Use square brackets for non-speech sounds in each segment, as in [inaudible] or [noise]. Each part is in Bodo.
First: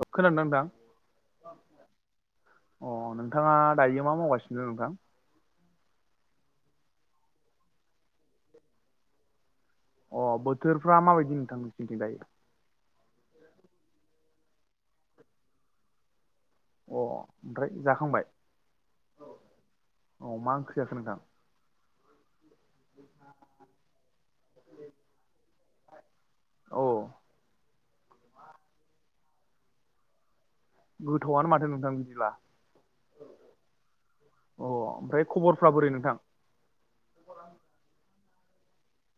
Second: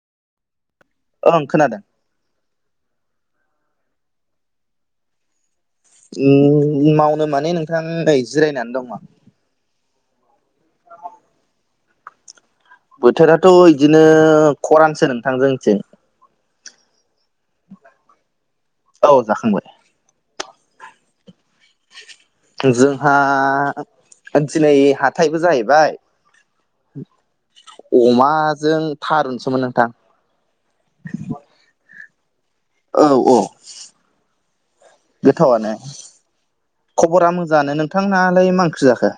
औ खोनादोंांदां ओं खोनादों अ नोंथाङा दायो मा मावगासिनो नोंथां मावनो माने नोंथां नै जिरायनानै दं अ बोथोरफ्रा माबायदि नोंथांनोसिंथि दायो बोथोराथ' बिदिनो खरानसो नोंथांजोंथिं अ ओमफ्राय जाखांबाय औ जाखांब अ मा ओंख्रियाखै नोंथां जोंहा दिनै हाथायबो जाहैबाय अ अमाजों थारुनसोमोन नोंथां गोथौआनो माथो नोंथां बिदिब्ला औ औ अ ओमफ्राय खबरफ्रा गोथावानो बोरै नोंथां खबरा मोजाङानो नोंथांनालाय मा ओंख्रि जाखो।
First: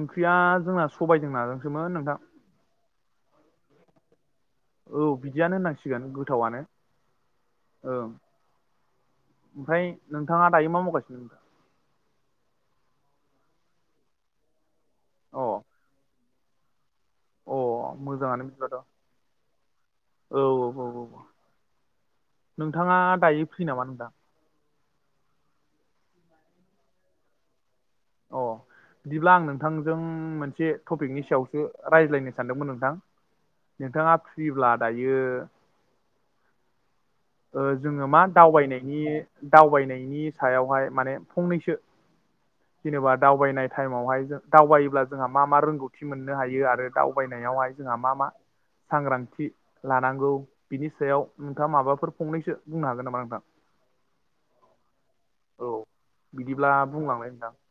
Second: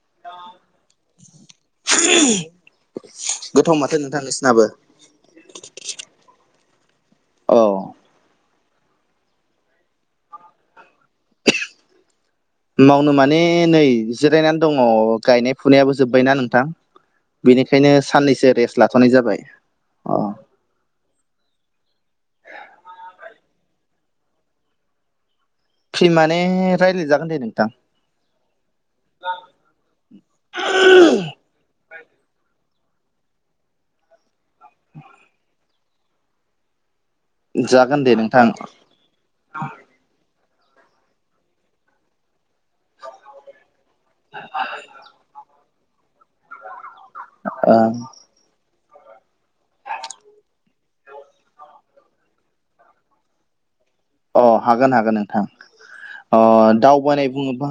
ओंख्रिया जोंना सबायजों नाजोंसोमोन नोंथां। गोथाव माथो नोंथां नोंसिनाबो। औ बिदियानो होननांसिगोन गोथावनो औ ओं। ओमफ्राय नोंथाङा दायो मा मावगासिनो मावनो माने नै जिरायनानै दङ अ गायनाय फुनायाबो जोब्बायना नोंथां बेनिखायनो अ मोजाङानो साननैसो बिदिबाथ' रेस्ट औ लाथ'नाय जाबाय अ औ औ औ नोंथाङा दायो फ्रि नामा नोंदां फ्रि माने रायज्लायजागोन दे नोंथां। अ बिदिब्ला आं नोंथांजों मोनसे टपिकनि सायावसो रायज्लायनो सानदोंमोन नोंथां नोंथाङा फ्रिब्ला दायो जागोन जोङो दे मा नोंथां दावबायनायनि दावबायनायनि सायावहाय माने फंनैसो जेनेबा दावबायनाय टाइमावहाय जों दावबायोब्ला जोंहा मा-मा रोंगौथि मोननो हायो आरो दावबायनायावहाय जोंहा ओ मा-मा सांग्रांथि लानांगौ बिनि सायाव नोंथाङा माबाफोर फंनैसो बुंनो हागोन नामा नोंथां। अ हागोन-हागोन नोंथां औ अ बिदिब्ला दावबायनाय बुंलांलाय नोंथां बुङोबा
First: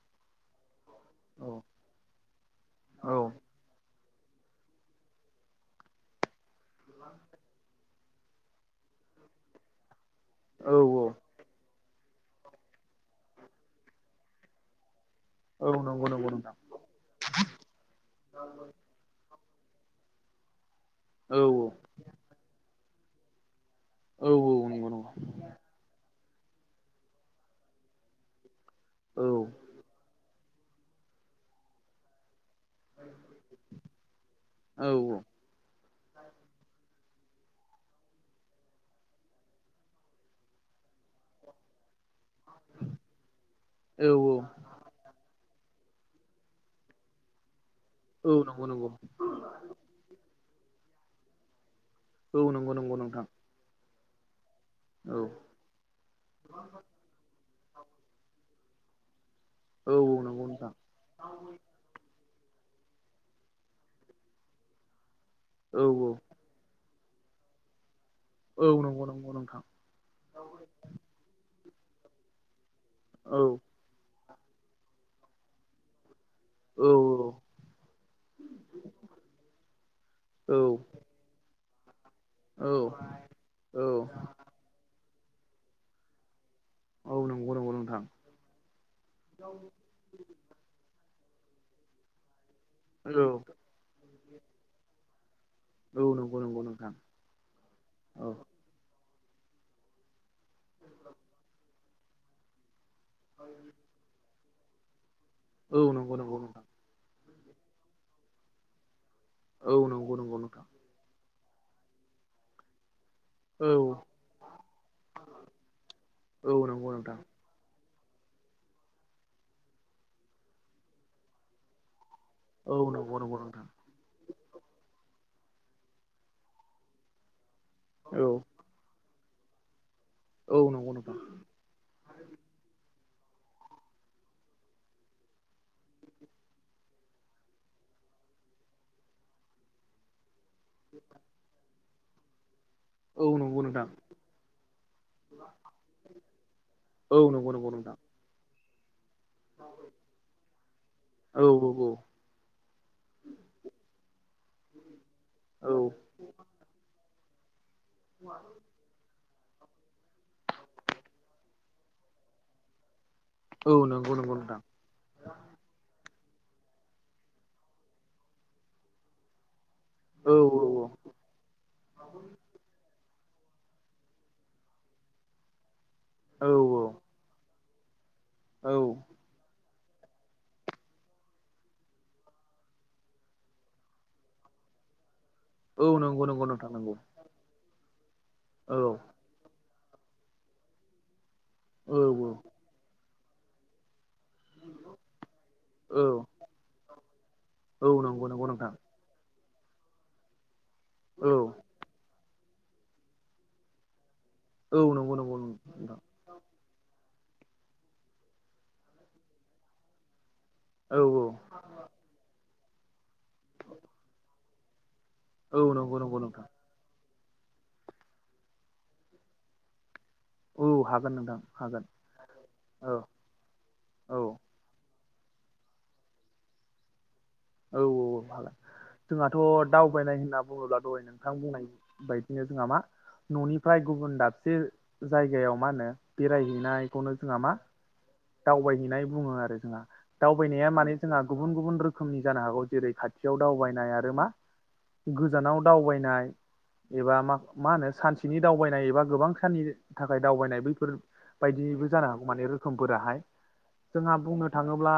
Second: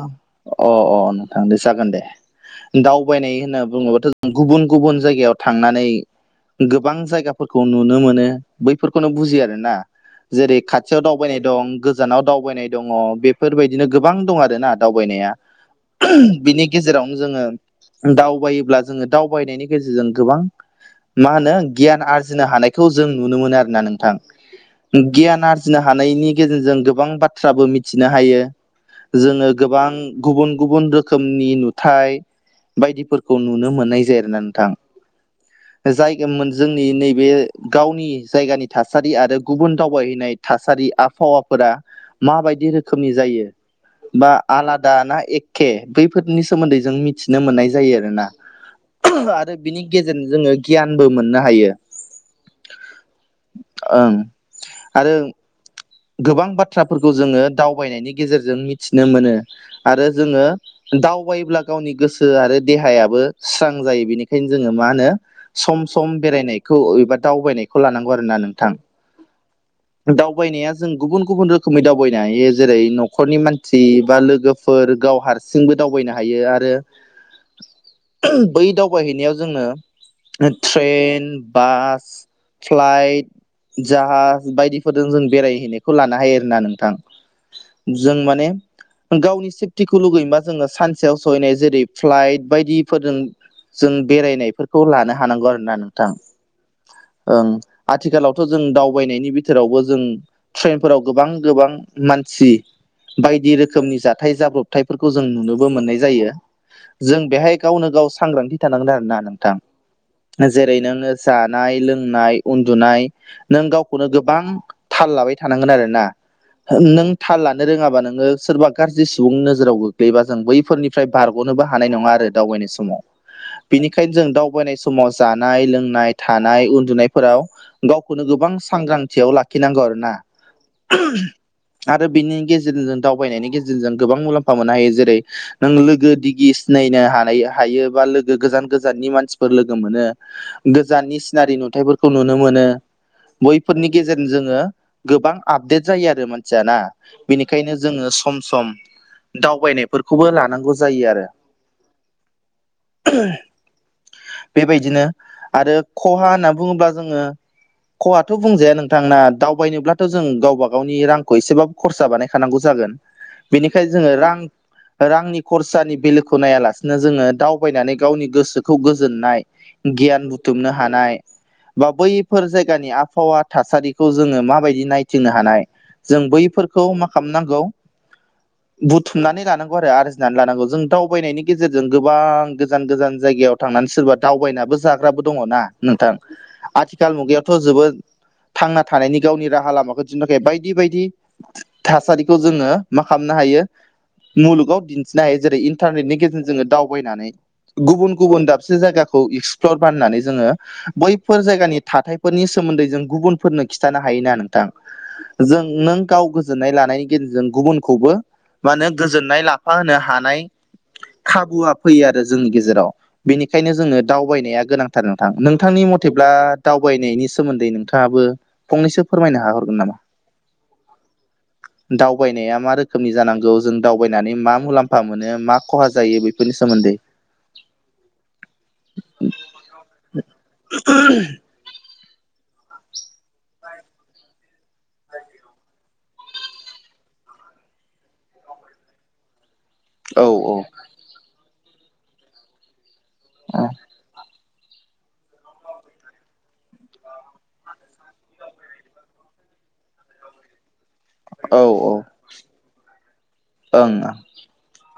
अ-अ नोंथां औ दे जागोन दे। औ दावबायनाय होनना बुङोबाथ' गुबुन-गुबुन जायगायाव थांनानै गोबां जायगाफोर खौ नुनो मोनो बैफोरखौनो बुजियो आरोना जेरै औ खाथियाव औ दाव दावबायनाय दं गोजानाव दावबायनाय दङ बेफोरबायदिनो गोबां दं आरोना दावबायनाया। औ नंगौ नंगौ नोंथां बिनि गेजेरावनो जोङो दावबायोब्ला जोङो दावबायनायनि गेजेरजों गोबां मा औ होनो गियान आरजिनो हानायखौ जों नुनो मोनो आरो। ना नोंथां औ औ नंगौ नंगौ गियान आरजिनो नायनि गेजेरजों गोबां बाथ्राबो मिथिनो हायो औ जोङो गोबां गुबुन-गुबुन रोखोमनि नुथाय बायदिफोरखौ नुनो मोननाय जायो आरोना नोंथां। [unintelligible] जायगाेनमोन जोंनि नैबे गावनि जायगानि थासारि आरो गुबुन दावबायहैनाय थासारि आबहावाफोरा माबायदि रोखोमनि जायो औ बा आलादा ना ए- के बैफोरनि सोमोन्दै जों मिथिनो मोननाय जायो आरो ना औ नंगौ नंगौ आरो बिनि गेजेरजों जोङो गियानबो मोननो हायो। औ नंगौ-नंगौ नोंथां। ओं औ आरो गोबां बाथ्राफोरखौ जोङो दावबायनायनि गेजेरजों मिथिनो मोनो औ आरो नंगौ जोङो नोंथां दावबायोब्ला गावनि गोसो आरो देहायाबो स्रां जायो बेनिखायनो जोङो मा होनो औ औ सम-सम बेरायनायखौ एबा दावबायनायखौ लानांगौ आरो ना औ नोंथां। नंगौ नंगौ नोंथां दावबायनाया जों गुबुन-गुबुन रोखोमै दावबायनो हायो जेरै औ न'खरनि मानसि सि बा लोगोफोर गाव हारसिंबो दावबायनो हायो आरो औ बै दावबायहैनायाव जोंनो औ ट्रेन बास फ्लाइट औ जाहाज बायदिफोरजों जों बेराय हैनायखौ लानो हायो आरो ना नोंथां औ नंगौ नंगौ नोंथां जों माने गावनि सेपतिखौ लुगैयोबा जोङो सानसेयाव सहैनाय जेरै फ्लाइट बायदिफोरजों औ जों बेरायनायफोरखौ लानो हानांगौ आरो ना औ नोंथां। नंगौ नंगौ नोंथां ओं औ आथिखालावथ' जों दावबायनायनि बिथोरावबो जों ट्रेनफोराव गोबां-गोबां मानसि बायदि रोखोमनि जाथाय जाब्रबथायफोरखौ जों नुनो बो औ मोननाय नंगौ जायो नंगौ नोंथां जों बेहाय गावनो गाव सांग्रांथि थानांगोन आरोना नों थां औ नंगौ नंगौ नोंथां जेरै नोङो जानाय लोंनाय उन्दुनाय नों औ गावखौनो गोबां थाल लाबाय थानांगोन आरो ना औ नंगौ नों नोंथां थाल ला रोङाबा नोङो सोरबा गाज्रि सुबुंनि नोजोराव गोग्लैबा जों बैफोरनिफ्राय बारग'नोबो हानाय नङा आरो दावबायनाय औ समाव नंगौ नंगौ नोंथां बेनि खायद जों दावबायनाय समाव जानाय लोंनाय थानाय उन्दुनायफोराव गावखौनो औ गोबां सांग्रांथियाव लाखिनांगौ आरो ना। औ नंगौ नोंथां आरो बिनि गेजेरजों जों दावबायनायनि गेजेरजों गोबां मुलाम्फा मोननो हायो जेरै नों लोगो दिगि सिनायनो हानाय हायो बा लोगो गोजान गोजाननि मानसिफोर लोगो मोनो। गोजाननि सिनारि नुथायाइफोरखौ नुनो मोनो औ नंगौ बैफोरनि नोंथां गेजेरजों जोङो गोबां आपदेट जायो आरो मानसिया ना औ नंगौ नंगौ बेनिखायनो नोंथां जोङो सम सम दावबायनायफोरखौबो लानांगौ जायो आरो। औ औ औ। बेबायदिनो औ आरो ख खहा होनना बुङोब्ला जोङो खहाथ' बुंजाया नोंथांना दावबायनोब्ला थ जों गावबा गावनि रांखौ एसेबाबो खरसा बानायखानांगौ जागोन औ बेनिखायनो जोङो नंगौ नंगौ नोंथां रां रांनि खरसानि बिलोखौ नायालासिनो जोङो दावबायनानै गावनि गोसोखौ गोजोननाय गियान औ बुथुमनो हानाय बा बैफोर जायगानि आबहावा थासारिखौ जोङो माबायद दि नायथिंनो हानाय जों औ बैफोरखौ मा औ खालामनांगौ औ औ बुथ नानै लानांगौ आरो आरजिनानै लानांगौ जों दावबायनायनि गेजेरजों गोबां गोजान गोजान जायगायाव थांनानै सोरबा दावबायनाबो जाग ग्राबो दङ ना औ नोंथां नंगौ नंगौ नोंथां नंगौ आथिखाल मुगायावथ' जोबोद औ थांना थानायनि गावनि राह हा लामाखौ दिहुन्नो थाखाय बायदि बायदि औ थासारिखौ जोङो मा खालामनो हायो मुलुगाव दिन्थिनो हायो जेरै औ इन्टारनेटनि गेजेरजों जोङो दावबायनानै औ गुबुन नंगौ गुबुन नंगौ नोंथां दाबसे जायगाखौ इक्स फ्लर बाननानै जोङो औ बैफोर जायगानि थाथायफोरनि सोमोन्दै जों गुबुनफोरनो खिन्थानो हायो ना नों थां औ नंगौ नंगौ जों नों नोंथां गाव गोस गोजोननाय लानायनि गेजेरजों गुबुनखौबो मा होनो गोजोननाय लाफा होनो हानाय औ औ। बुआ फैयो आरो जोंनि गेजेराव बेनिखायनो जोंनो दावबायनाया गोनां थार नोंथां औ नोंथांनि नंगौ नंगौ मथेब्ला नोंथां दावबायनायनि सोमोन्दै नोंथाङाबो फंनैसोफ फोरमायनो हाहरगोन नामा? औ हागोन नोंथां हागोन दावबायनाया मा औ रोखोमनि जानांगौ जों औ दावबायनानै मा मुलाम फा मोनो मा खहा जायो बेफोरनि सोमोन्दै औ औ हागोन जोंहाथ' दावबायनाय होनना बुङोब्ला दहाय नोंथां बुंनाय बायदिनो जोंहा मा न' निफाय गुबुन दाबसे जायगायाव मा होनो बेरायहैनायखौनो जोंहा मा दावबायहैनाय बुङो आरो जोंहा औ औ दावबायनाया माने ज जोंहा गुबुन गुबुन रोखोमनि जानो हागौ जेरै खाथियाव दावबायनाय आरो मा गोजानाव दावबायनाय। एबा मा मा होनो सानसेनि दावबायनाय एबा गोबां साननि थाखाय दावबायनाय बैफोर औ बायदिबो औ जानो हागौ माने रोखोमफोराहाय ओं जोंहा बुंनो थाङोब्ला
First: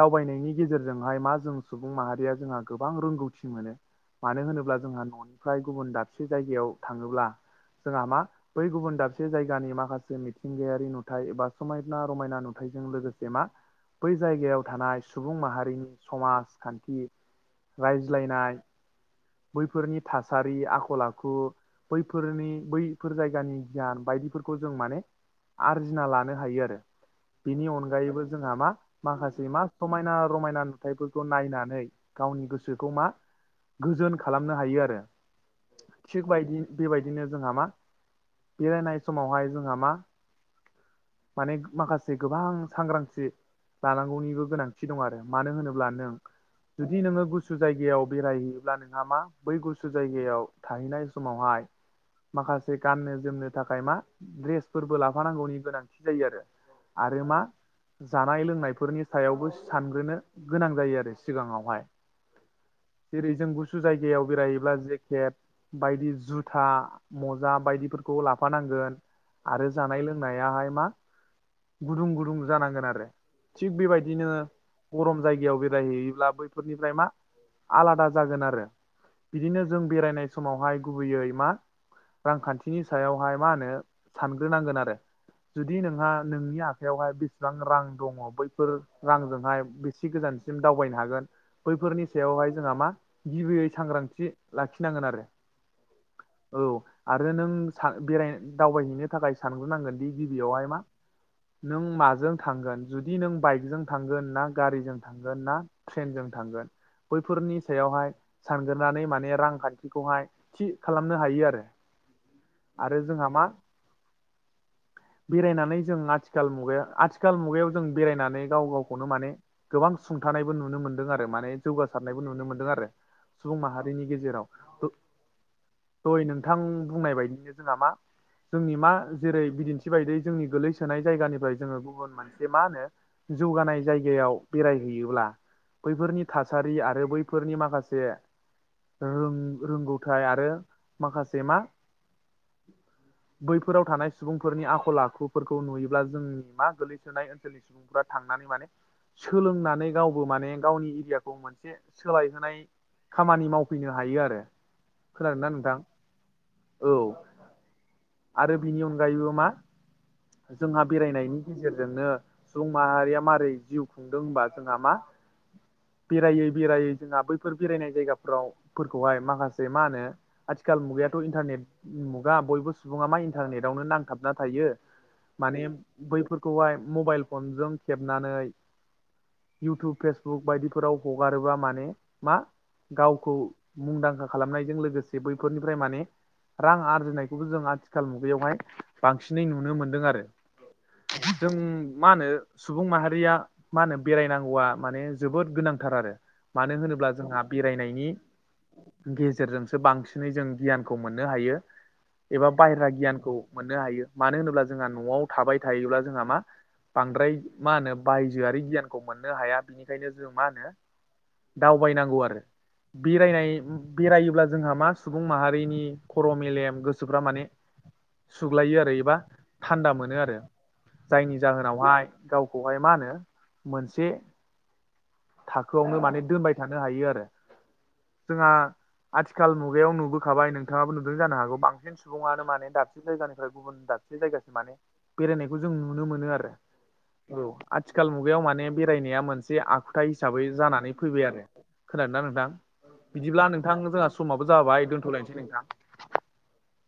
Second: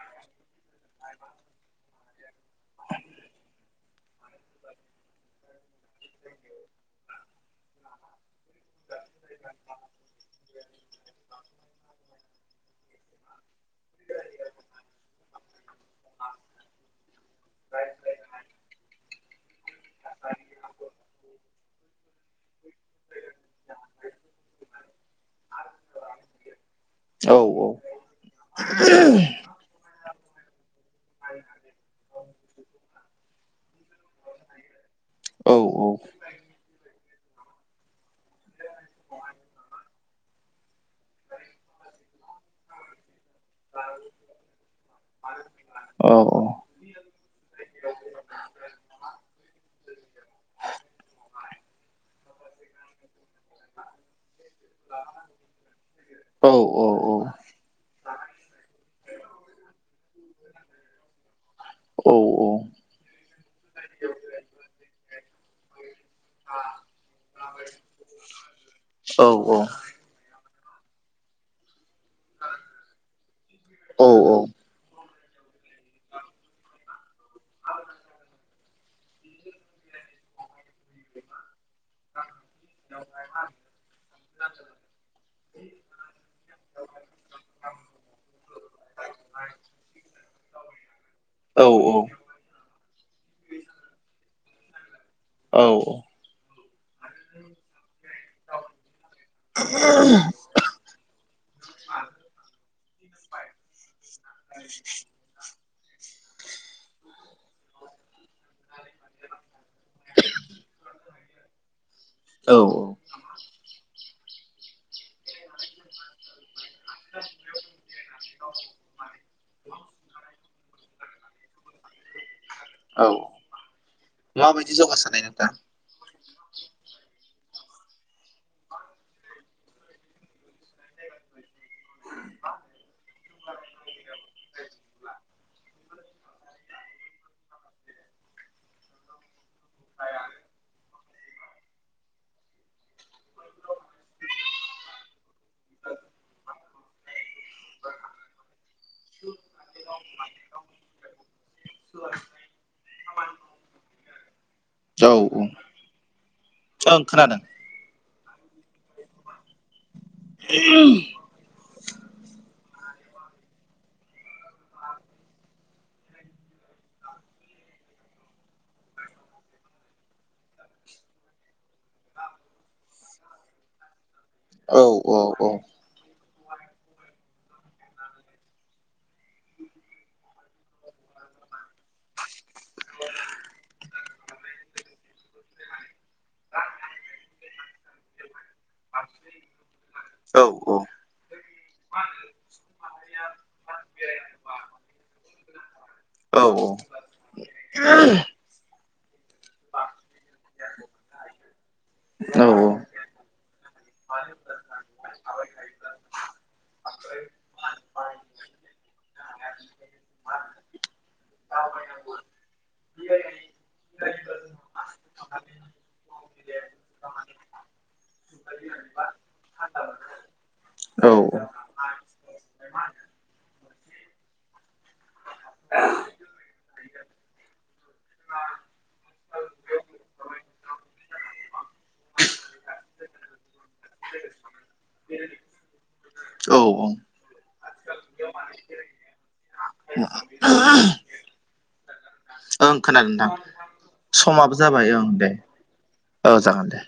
दावबायनायनि गेजेरज जोंहाय मा जों सुबुं माहारिया जोंहा गोबां रोंगौथि मोनो। मानो होनोब्ला जोंहा न'निफ्राय गुबुन दाबसे जायगायाव थाङोब्ला जोंहा मा बै गुबुन दाबसे जायगानि माखासे मिथिंगायारि नुथाय एबा समायना रमायना नुथायजों लोगोसे मा बै जायगायाव थानाय सुबुं माहार रिनि समाजखान्थि रायज्लायनाय बैफोरनि थासारि आखल आखु बैफोरनि बै फोर जायगानि गियान बायदिफोरखौ जों माने आरजिना लानो हायो आरो। औ बिनि अनगायैबो जोंहा मा माखासे मा समायना रमायना नुथायफोरखौ नायनानै गावनि गोसोखौ मा गोजोन खालामनो हायो आरो औ थिगबायदि बेबायदिनो जोंहा मा बेरायनाय समावहाय जोंहा मा माने माखासे गोबां सांग्रांथि लानांगौनिबो गोनांथि दं आरो। मानो होनोब्ला औ नों जुदि नोङो गुसु जायगायाव बेरायहैयोब्ला नोंहा मा बै गुसु जायगायाव थाहैनाय समावहाय माखासे गाननो जोमनो थाखाय मा ड्रेसफोरबो लाफानांगौनि गोनांथि जायो आरो औ आरो मा जानाय लोंनायफोरनि सायावबो सानग्रोनो गोनां जायो आरो सिगाङावहाय। औ औ। जेरै जों गुसु जायगायाव बेरायोब्ला जेकेट बायदि जुथा मजा बायदिफोरखौ लाफानांगोन आरो जानाय लों जोमनायाहाय मा गुदुं गुदुं जानांगोन आरो थिग बेबायदि नोङो गरम जायगायाव बेरायहैयोब्ला बैफोरनिफ्राय मा आलादा जागोन आरो बिदिनो जों बेरायनाय समावहाय गुबैयै मा रांखान्थिनि सायावहाय मा होनो सानग्रोनांगोन आरो। जुदि नोंहा नोंनि आखाइायावहाय बेसेबां रां दङ बैफोर रांजोंहाय बेसि गोजानसिम दावबायनो हागोन बैफोरनि औ बेयावहाय जोंहा मा गिबियै सांग्रांथि लाखिनांगोन आरो। औ औ औ आरो नों बेराय दावबायहैनो थाखाय सानग्रोनांगोन दि गिबियावहाय मा नों माजों थांगोन जुदि नों बाइकजों थांगोन ना गारिजों थांगोन ना ट्रेनजों थांगोन बैफोरनि सायावहाय सानग्रोनानै माने रांखान्थिखौहाय थि खालामनो हायो आरो। औ जोंहा मा बेरायनानै जों आथिखाल मुगायाव आथिखाल मुगायाव जों बेरायनानै गाव गावखौनो माने गोबां सुंथानाय बो नुनो मोनदों आरो माने जौगासारनायबो नुनो मोनदों आरो औ सुबुं माहारिनि गेजेराव माबायदि जौगासारनाय नोंथां दहाय नोंथां बुंनाय बायदिनो जोंहा मा जोंनि मा जेरै बिदिन्थि बायदि जोंनि गोलैसोनाय जायगानिफ्राय जोङो गुबुन मोनसे मा होनो जौगानाय जायगायाव बेरायहैयोब्ला बैफोरनि थासारि आरो बैफोरनि माखासे रों रोंगौथाय आरो माखासे मा बैफोराव थानाय सुबुंफोरनि आखल आखुफोरखौ नुयोब्ला जोंनि मा गोलैसोनाय ओनसोलनि सुबुंफोरा थांनानै माने सोलोंनानै गावबो माने गावनि एरियाखौ मोनसे सोलायहोनाय खामानि मावफैनो हायो आरो औ औ खोनादों ना नोंथां। औ ओं खोनादों आरो बिनि अनगायैबो मा जोंहा बेरायनायनि गेजेरजोंनो सुबुं माहारिया मारै जिउ खुंदों होनबा जोंहा मा बेरायै बेरायै जोंहा बैफोर बेरायनाय जायगाफोरावफोरखौहाय माखासे मा होनो आथिखाल मुगायाथ' इन्टारनेट मुगा बयबो सुबुङा मा इन्टारनेटावनो नांथाबना थायो। औ औ औ माने बैफोरखौहाय मबाइल फनजों खेबनानै इउटुब फेसबुक बायदिफोराव हगारोबा माने मा गावखौ मुंदांखा खालामनायजों लोगोसे बैफोरनिफ्राय माने रां आरजिनायखौबो जों आथिखाल मुगायावहाय बांसिनै नुनो मोनदों आरो। औ औ जों मा होनो सुबुं माहारिया मा होनो बेरायनांगौआ माने जोबोद गोनांथार आरो मानो होनोब्ला जोंहा बेरायनायनि गेजेरजोंसो बांसिनै जों गियानखौ मोननो हायो एबा औ बाहेरा गियानखौ मोननो हायो मानो होनोब्ला जोंहा न'आव थाबाय थायोब्ला जोंहा मा बांद्राय मा होनो बायजोआरि गियानखौ मोननो हाया बिनिखायनो जों मा होनो दावबायनांगौ आरो बेरायनाय बेरायोब्ला जोंहा मा सुबुं माहारिनि खर' मेलेम गोसोफ्रा माने सुग्लायो आरो एबा थान्दा मोनो आरो औ जायनि जाहोनावहाय गावखौहाय मा होनो मोनसे थाखोआवनो माने दोनबाय थानो हायो आरो जोंहा आथि आथिखाल मुगायाव नुबोखाबाय नोंथाङाबो नुदों जानो हागौ बांसिन सुबुङानो माने दाबसे जायगानिफ्राय गुबुन दाबसे बे जायगासम माने बेरायनायखौ जों नुनो मोनो आरो ओं औ आथिखाल मुगायाव माने बेरायनाया मोनसे आखुथाइ हिसाबै जानानै फैबाय आरो खोनादों ना नोंथां? बिदिब्ला नोंथां जोंहा समाबो जाबाय दोनथ'लायनोसै नोंथां औ जागोन दे